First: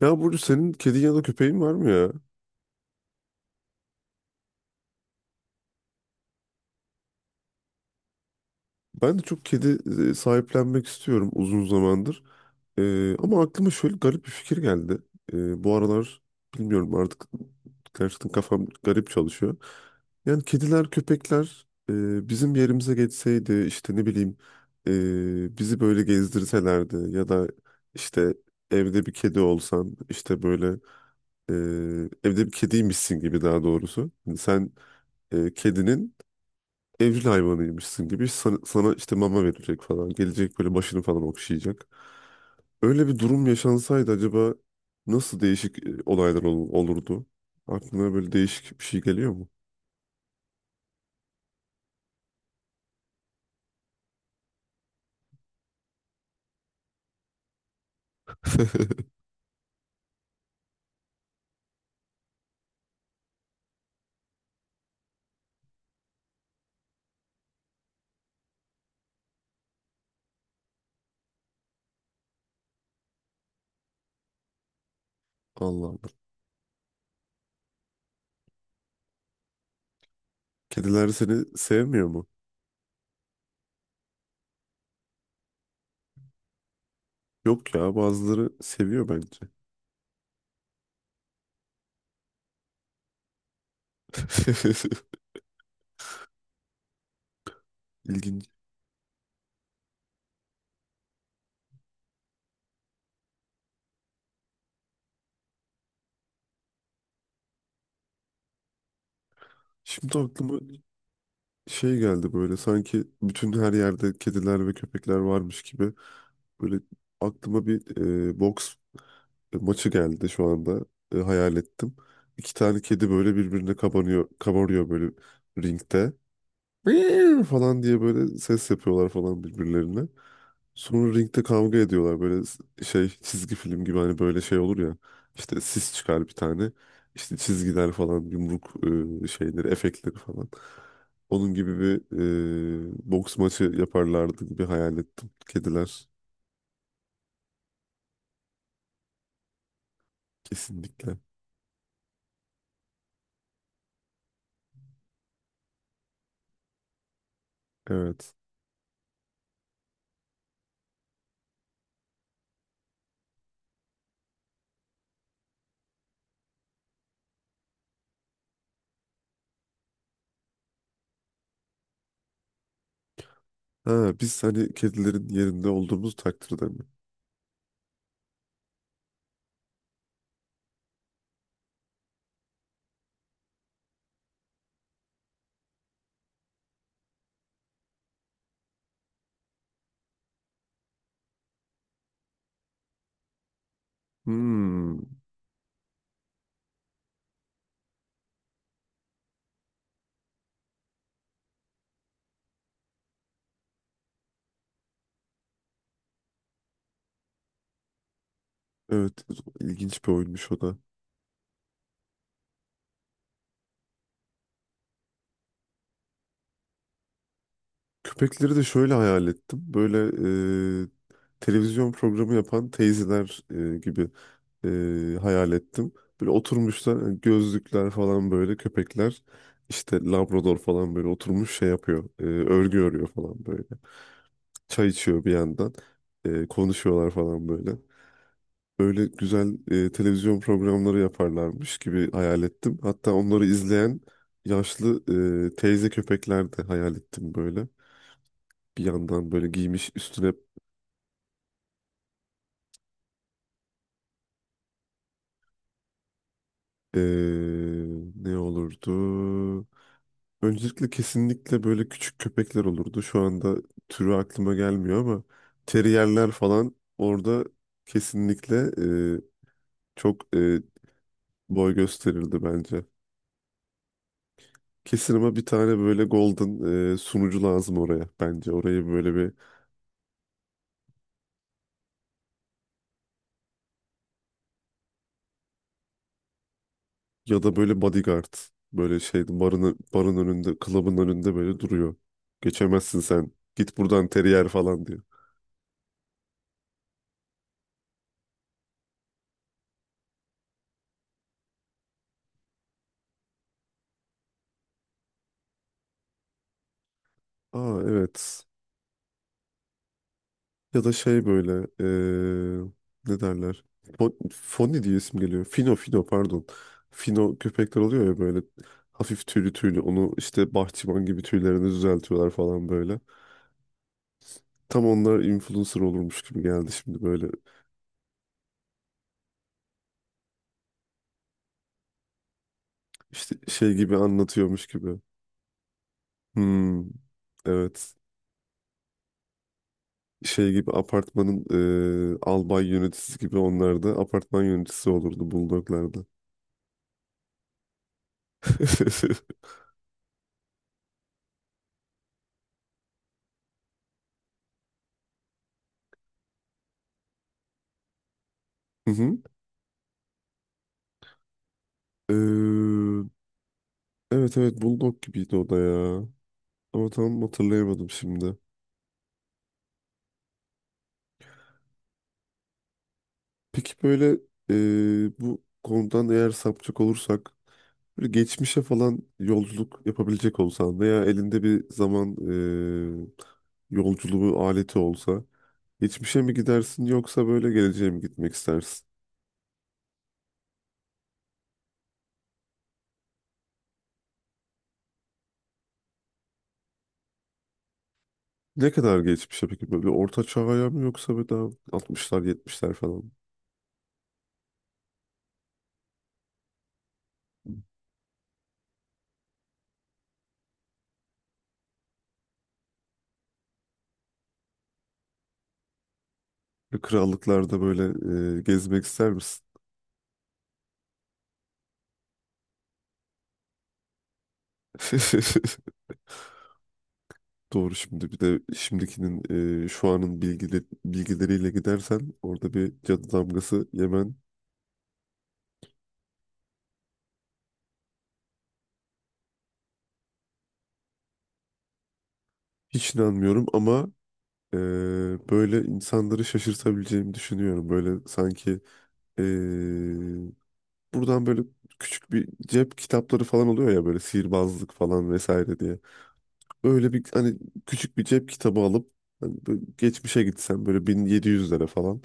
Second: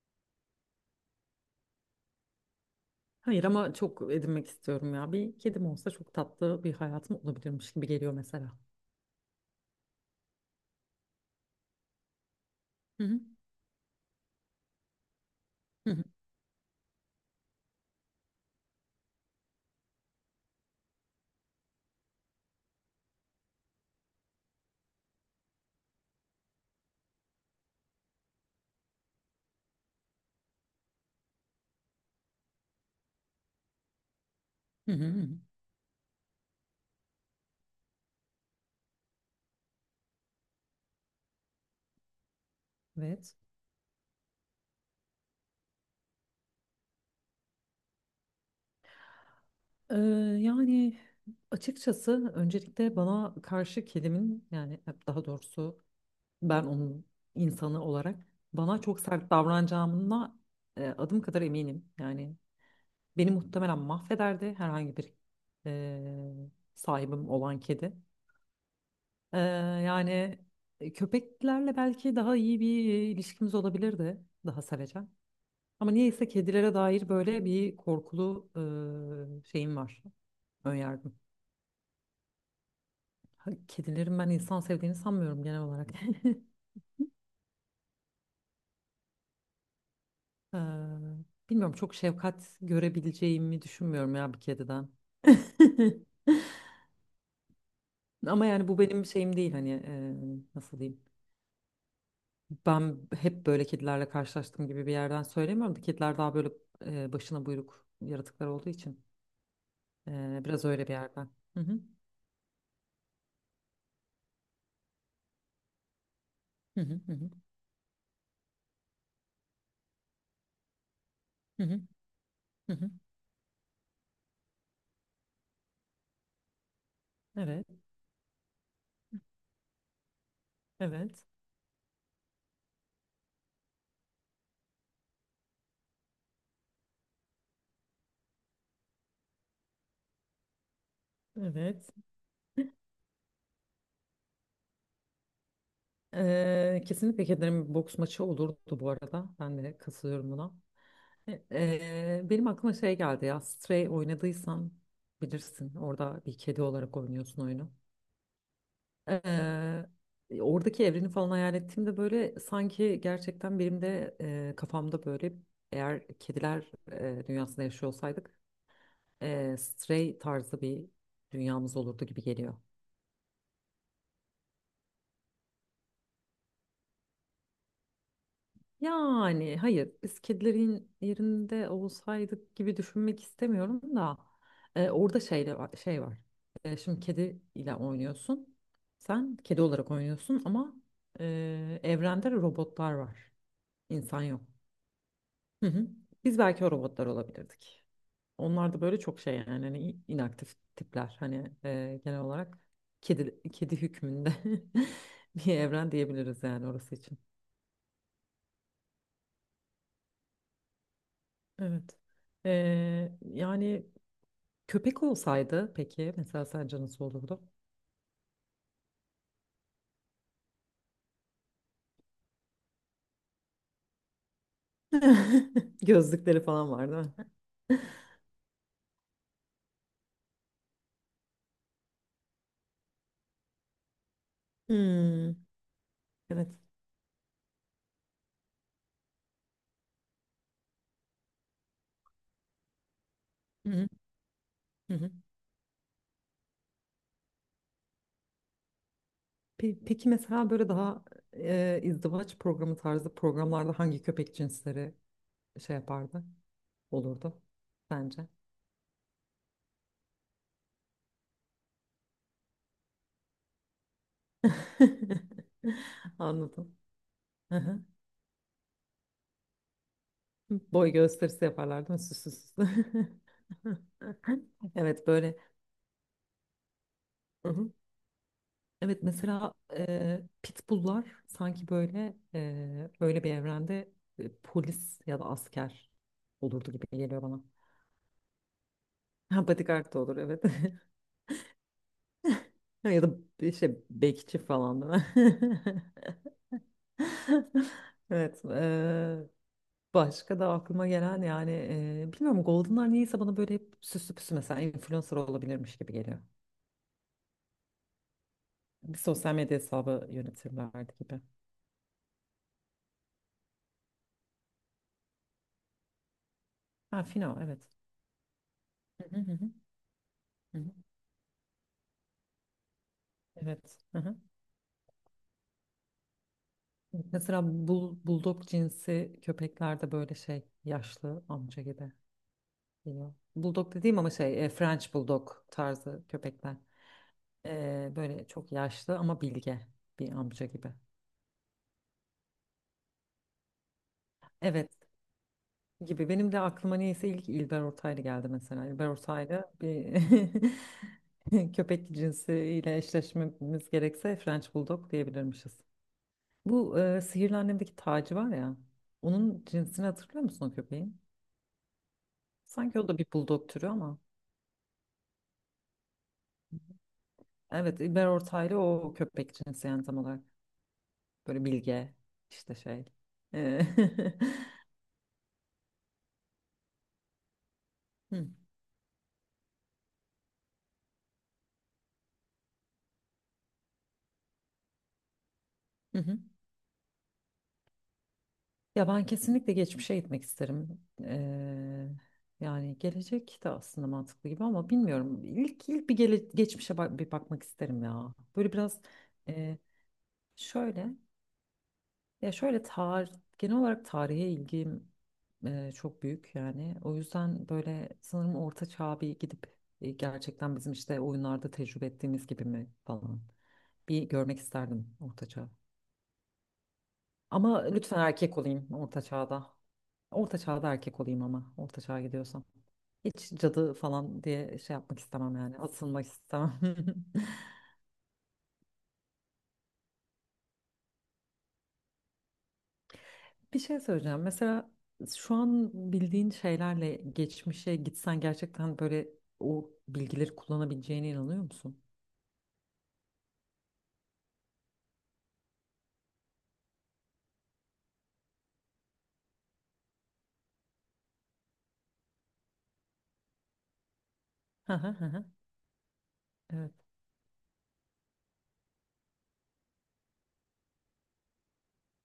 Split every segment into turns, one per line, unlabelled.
Ya burada senin kedin ya da köpeğin var mı ya?
Hayır ama çok edinmek istiyorum ya. Bir kedim olsa çok tatlı bir hayatım olabilirmiş gibi geliyor mesela.
Ben de çok kedi sahiplenmek istiyorum uzun zamandır.
Hı hı.
Ama aklıma şöyle garip bir fikir geldi. Bu
Hı hı.
aralar bilmiyorum artık gerçekten kafam garip çalışıyor. Yani kediler, köpekler bizim yerimize geçseydi işte ne bileyim bizi böyle gezdirselerdi ya da işte evde bir kedi olsan işte böyle e, evde bir kediymişsin gibi daha doğrusu. Yani sen
Hı hı. Hı hı.
kedinin evcil hayvanıymışsın gibi sana işte mama verecek falan. Gelecek böyle başını falan okşayacak. Öyle bir
Evet.
durum yaşansaydı acaba nasıl değişik olaylar olurdu? Aklına böyle değişik bir şey geliyor mu?
Ee, yani açıkçası öncelikle bana karşı kedimin yani daha doğrusu ben onun insanı olarak bana çok sert davranacağına adım kadar eminim. Yani beni muhtemelen mahvederdi herhangi bir e, sahibim olan kedi. Ee, yani köpeklerle belki daha iyi bir ilişkimiz olabilirdi. Daha sevecen.
Allah
Ama
Allah.
niyeyse kedilere dair böyle bir korkulu şeyim var.
Kediler
Önyargım.
seni sevmiyor mu?
Ha, kedilerin ben insan sevdiğini sanmıyorum genel olarak.
Yok ya bazıları seviyor bence.
Ee, bilmiyorum çok şefkat görebileceğimi düşünmüyorum ya bir kediden.
İlginç.
Ama yani bu benim şeyim değil hani nasıl diyeyim. Ben hep böyle kedilerle karşılaştığım gibi bir yerden söylemiyorum da kediler daha böyle başına buyruk yaratıklar olduğu için
Şimdi aklıma
biraz öyle bir yerden. Hı hı.
şey geldi böyle sanki bütün her yerde kediler ve köpekler varmış gibi. Böyle
Hı hı hı hı
aklıma bir boks maçı geldi şu anda. Hayal
hı hı.
ettim. İki
hı
tane
hı.
kedi böyle birbirine kabarıyor böyle ringde. "Meow"
Evet,
falan diye böyle ses yapıyorlar falan birbirlerine. Sonra
evet,
ringde kavga ediyorlar böyle şey çizgi film gibi hani böyle şey olur ya. İşte sis çıkar bir tane. İşte çizgiler falan yumruk şeyleri efektleri falan. Onun gibi
evet.
bir boks maçı yaparlardı gibi hayal ettim. Kediler
Kesinlikle kedilerin bir boks maçı olurdu bu arada. Ben de katılıyorum buna.
kesinlikle.
Benim aklıma şey geldi ya. Stray oynadıysan bilirsin. Orada bir kedi olarak oynuyorsun oyunu.
Evet.
Eee, oradaki evreni falan hayal ettiğimde böyle sanki gerçekten benim de kafamda böyle eğer kediler dünyasında yaşıyor olsaydık Stray tarzı bir dünyamız olurdu gibi geliyor.
Ha, biz hani kedilerin yerinde olduğumuz takdirde mi?
Yani hayır biz kedilerin yerinde olsaydık gibi düşünmek istemiyorum da orada şey var. Şimdi kedi ile oynuyorsun. Sen kedi olarak oynuyorsun ama evrende robotlar var. İnsan yok.
Hmm.
Hı hı. Biz belki o robotlar olabilirdik. Onlar da böyle çok şey yani hani inaktif tipler. Hani genel olarak kedi kedi hükmünde bir evren diyebiliriz yani orası için.
Evet, ilginç bir oyunmuş o da.
Evet. Yani köpek olsaydı peki mesela sence nasıl olurdu?
Köpekleri de şöyle hayal ettim. Böyle e, televizyon programı yapan teyzeler gibi hayal ettim. Böyle
Gözlükleri falan var
oturmuşlar,
değil mi?
yani gözlükler falan böyle köpekler. İşte Labrador falan böyle oturmuş şey yapıyor. Örgü örüyor falan böyle. Çay içiyor
Hmm,
bir yandan.
evet.
Konuşuyorlar falan böyle. Böyle güzel televizyon programları yaparlarmış gibi hayal ettim. Hatta onları
Hı hı,
izleyen
hı
yaşlı
hı.
teyze köpekler de hayal ettim böyle. Bir yandan böyle
Pe-
giymiş
Peki
üstüne
mesela böyle daha izdivaç programı tarzı programlarda hangi köpek cinsleri şey yapardı, olurdu
e,
bence.
ne olurdu? Öncelikle kesinlikle böyle küçük köpekler olurdu. Şu anda türü aklıma gelmiyor ama teriyerler falan
Anladım.
orada
Hı hı.
kesinlikle e, çok
Boy gösterisi
boy
yaparlar değil mi? Süs süs.
gösterirdi
Süs.
bence.
Evet
Kesin
böyle.
ama bir tane böyle golden sunucu
Hı hı.
lazım oraya bence. Orayı
Evet
böyle bir
mesela pitbulllar sanki böyle öyle bir evrende polis ya da asker olurdu gibi geliyor bana.
ya da böyle bodyguard böyle şeydi
Ha, bodyguard da
barın
olur evet.
önünde, klubun önünde böyle duruyor. Geçemezsin
Ya da
sen.
bir
Git
şey
buradan
bekçi
teriyer
falan
falan
değil
diyor.
mi? Evet. Başka da aklıma gelen yani bilmiyorum Golden'lar niyeyse bana böyle hep süslü püslü mesela influencer olabilirmiş gibi geliyor.
Aa evet.
Bir sosyal medya hesabı
Ya da
yönetirlerdi gibi.
şey böyle eee, ne derler? Foni diye isim geliyor. Fino Fino, pardon.
Ha
Fino
Fino evet.
köpekler oluyor ya böyle
Hı hı
hafif
hı hı,
tüylü tüylü. Onu işte
hı hı.
bahçıvan gibi tüylerini düzeltiyorlar falan böyle.
Evet. Hı hı.
Tam onlar influencer olurmuş gibi geldi şimdi böyle.
Mesela bulldog cinsi köpekler de böyle şey yaşlı amca gibi geliyor.
İşte şey
Bulldog
gibi
dediğim ama şey
anlatıyormuş
French
gibi.
bulldog tarzı köpekler.
Hmm,
E,
evet.
böyle çok yaşlı ama bilge bir amca
Şey
gibi.
gibi apartmanın albay yöneticisi gibi onlar da apartman
Evet.
yöneticisi olurdu bulldoglarda.
Gibi. Benim de aklıma niyeyse ilk İlber Ortaylı geldi mesela. İlber Ortaylı bir köpek cinsiyle eşleşmemiz gerekse French Bulldog diyebilirmişiz. Bu Sihirli Annem'deki Taci var ya.
Hı
Onun cinsini hatırlıyor musun o köpeğin? Sanki o da
hı.
bir bulldog türü ama.
Evet evet Bulldog gibiydi o da ya. Ama tam
Evet
hatırlayamadım
İlber
şimdi.
Ortaylı o köpek cinsi yani tam olarak. Böyle bilge işte şey. E,
Peki böyle bu konudan eğer sapacak olursak böyle geçmişe falan yolculuk yapabilecek olsan veya elinde bir zaman yolculuğu aleti olsa
Hı hı.
geçmişe mi gidersin yoksa böyle geleceğe mi gitmek istersin?
Ya ben kesinlikle geçmişe gitmek isterim. Yani gelecek de aslında mantıklı gibi ama bilmiyorum. İlk bir geçmişe bir bakmak isterim ya. Böyle
Ne
biraz
kadar geçmişe
eee,
peki böyle orta çağ'a mı
şöyle
yoksa böyle daha 60'lar
ya şöyle
70'ler falan?
tarih genel olarak tarihe ilgim çok büyük yani. O yüzden böyle sanırım orta çağa bir gidip gerçekten bizim işte oyunlarda tecrübe ettiğimiz gibi mi falan bir görmek isterdim orta çağı.
Böyle krallıklarda
Ama
böyle
lütfen erkek olayım
gezmek
orta
ister misin?
çağda. Orta çağda erkek olayım ama orta çağa gidiyorsam. Hiç cadı falan diye şey yapmak istemem yani. Asılmak istemem.
Doğru, şimdi bir de şimdikinin şu anın bilgileriyle gidersen orada bir cadı
Bir
damgası
şey
yemen
söyleyeceğim. Mesela şu an bildiğin şeylerle geçmişe gitsen gerçekten böyle o bilgileri kullanabileceğine inanıyor musun?
hiç inanmıyorum ama e, böyle insanları şaşırtabileceğimi düşünüyorum. Böyle sanki e, buradan böyle küçük bir cep kitapları falan oluyor ya böyle sihirbazlık
Hı hı hı
falan
hı.
vesaire diye.
Evet.
Öyle bir hani küçük bir cep kitabı alıp hani böyle geçmişe gitsem böyle 1700'lere falan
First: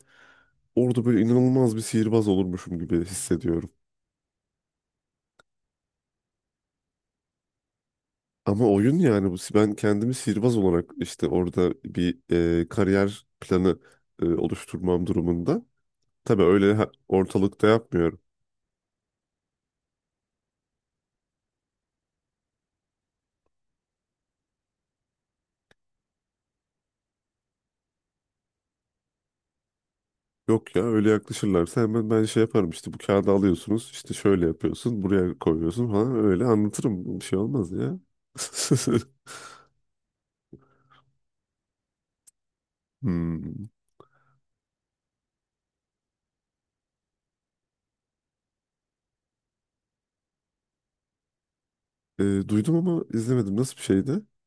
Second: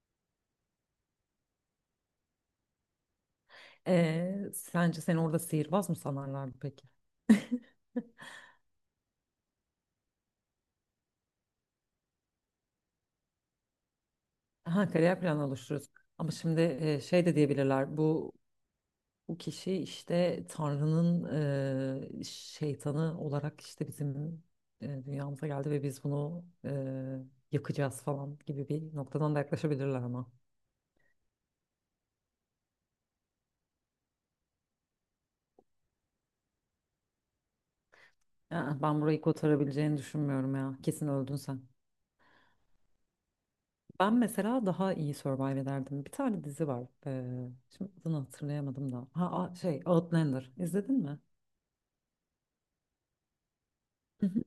orada böyle inanılmaz bir sihirbaz olurmuşum gibi hissediyorum.
Sence seni orada sihirbaz mı sanarlardı peki?
Ama oyun yani bu. Ben kendimi sihirbaz olarak işte orada bir kariyer planı
Ha,
oluşturmam
kariyer planı
durumunda.
oluşturuyorsun. Ama
Tabii
şimdi
öyle
şey de
ortalıkta
diyebilirler.
yapmıyorum.
Bu kişi işte Tanrı'nın şeytanı olarak işte bizim dünyamıza geldi ve biz bunu yakacağız falan gibi bir noktadan da yaklaşabilirler ama.
Yok ya öyle yaklaşırlarsa hemen ben şey yaparım işte bu kağıdı alıyorsunuz işte şöyle yapıyorsun buraya koyuyorsun falan öyle anlatırım bir şey olmaz ya.
Aa, ben burayı kotarabileceğini düşünmüyorum ya. Kesin öldün sen.
Hmm.
Ben mesela daha iyi survive ederdim. Bir tane dizi var. Şimdi adını hatırlayamadım da. Ha şey Outlander. İzledin mi?
E, Duydum ama izlemedim, nasıl bir şeydi?
Hı hı.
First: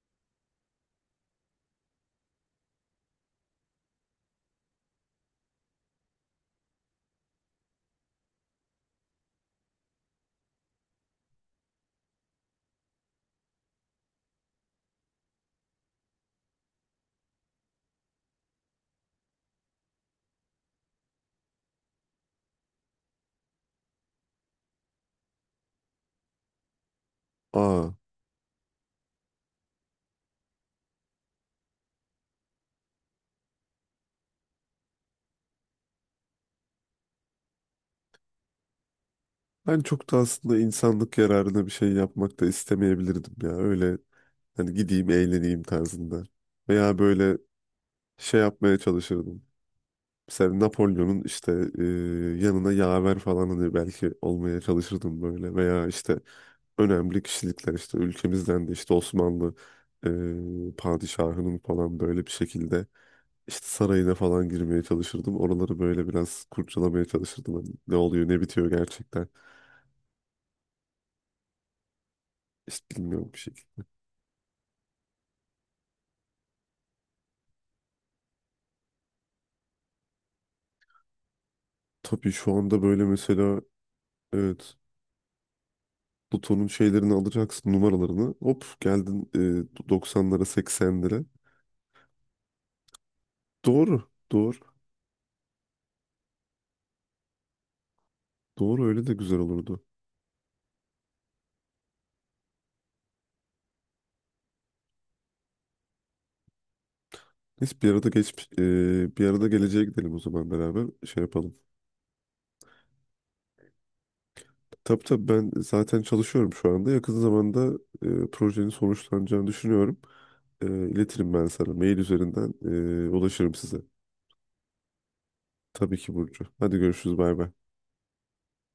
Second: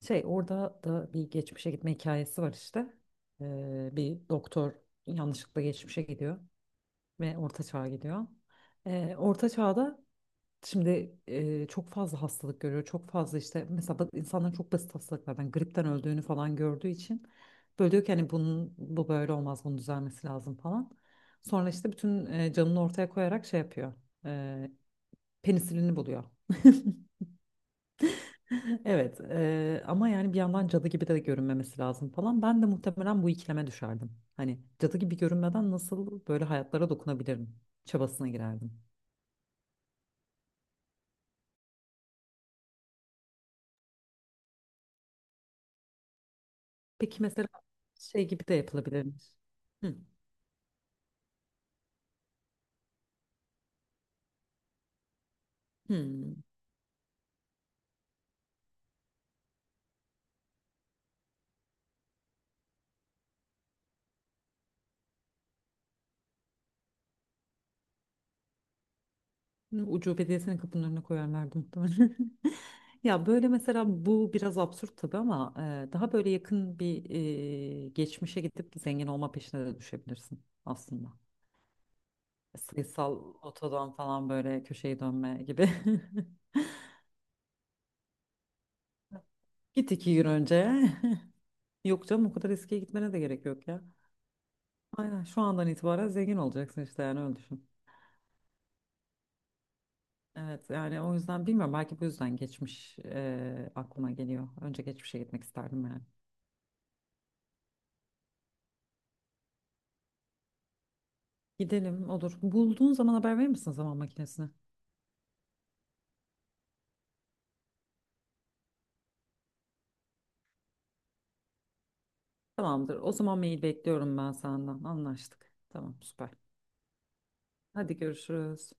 Şey orada da bir geçmişe gitme hikayesi var işte. Bir doktor yanlışlıkla geçmişe gidiyor. Ve Orta çağa gidiyor. Orta Çağ'da şimdi çok fazla hastalık görüyor. Çok fazla işte mesela insanların çok basit hastalıklardan gripten öldüğünü falan gördüğü için böyle diyor ki hani bunun bu böyle olmaz bunun düzelmesi lazım falan. Sonra işte bütün canını ortaya koyarak şey yapıyor. E, penisilini buluyor.
Aa,
Evet ama yani bir yandan cadı gibi de görünmemesi lazım falan. Ben de muhtemelen bu ikileme düşerdim. Hani cadı gibi görünmeden nasıl böyle hayatlara dokunabilirim çabasına girerdim.
ben çok da aslında insanlık yararına bir şey yapmak da istemeyebilirdim ya, öyle hani gideyim eğleneyim tarzında. Veya
Peki
böyle
mesela şey
şey
gibi de
yapmaya
yapılabilirmiş.
çalışırdım.
Hı.
Mesela Napolyon'un işte e, yanına yaver falan hani belki olmaya çalışırdım böyle veya işte
Hmm.
önemli kişilikler işte ülkemizden de işte Osmanlı padişahının falan böyle bir şekilde işte sarayına falan girmeye çalışırdım. Oraları böyle biraz kurcalamaya çalışırdım. Hani ne oluyor ne bitiyor gerçekten
Ucu belediyesinin kapının önüne koyarlardı muhtemelen.
işte
Ya
bilmiyorum bir
böyle mesela
şekilde.
bu biraz absürt tabii ama daha böyle yakın bir geçmişe gidip zengin olma peşine de düşebilirsin aslında.
Tabii
E,
şu anda böyle
Sayısal
mesela
otodan falan böyle
evet,
köşeyi dönme gibi.
Pluto'nun şeylerini alacaksın, numaralarını hop geldin
Git 2 gün
90'lara
önce.
80'lere.
Yok canım o kadar eskiye gitmene de gerek yok ya.
Doğru. Doğru.
Aynen şu andan itibaren zengin olacaksın işte yani öyle düşün.
Doğru, öyle de güzel olurdu.
Evet yani o yüzden bilmiyorum belki bu yüzden geçmiş aklıma geliyor. Önce geçmişe gitmek isterdim yani.
Neyse bir arada geleceğe gidelim o zaman, beraber şey yapalım.
Gidelim olur. Bulduğun zaman haber verir misin zaman makinesine?
Tabii tabii, ben zaten çalışıyorum şu anda. Yakın zamanda projenin sonuçlanacağını düşünüyorum. İletirim ben sana. Mail üzerinden
Tamamdır. O zaman
ulaşırım
mail
size.
bekliyorum ben senden. Anlaştık. Tamam
Tabii ki
süper.
Burcu. Hadi görüşürüz, bay bay.
Hadi görüşürüz.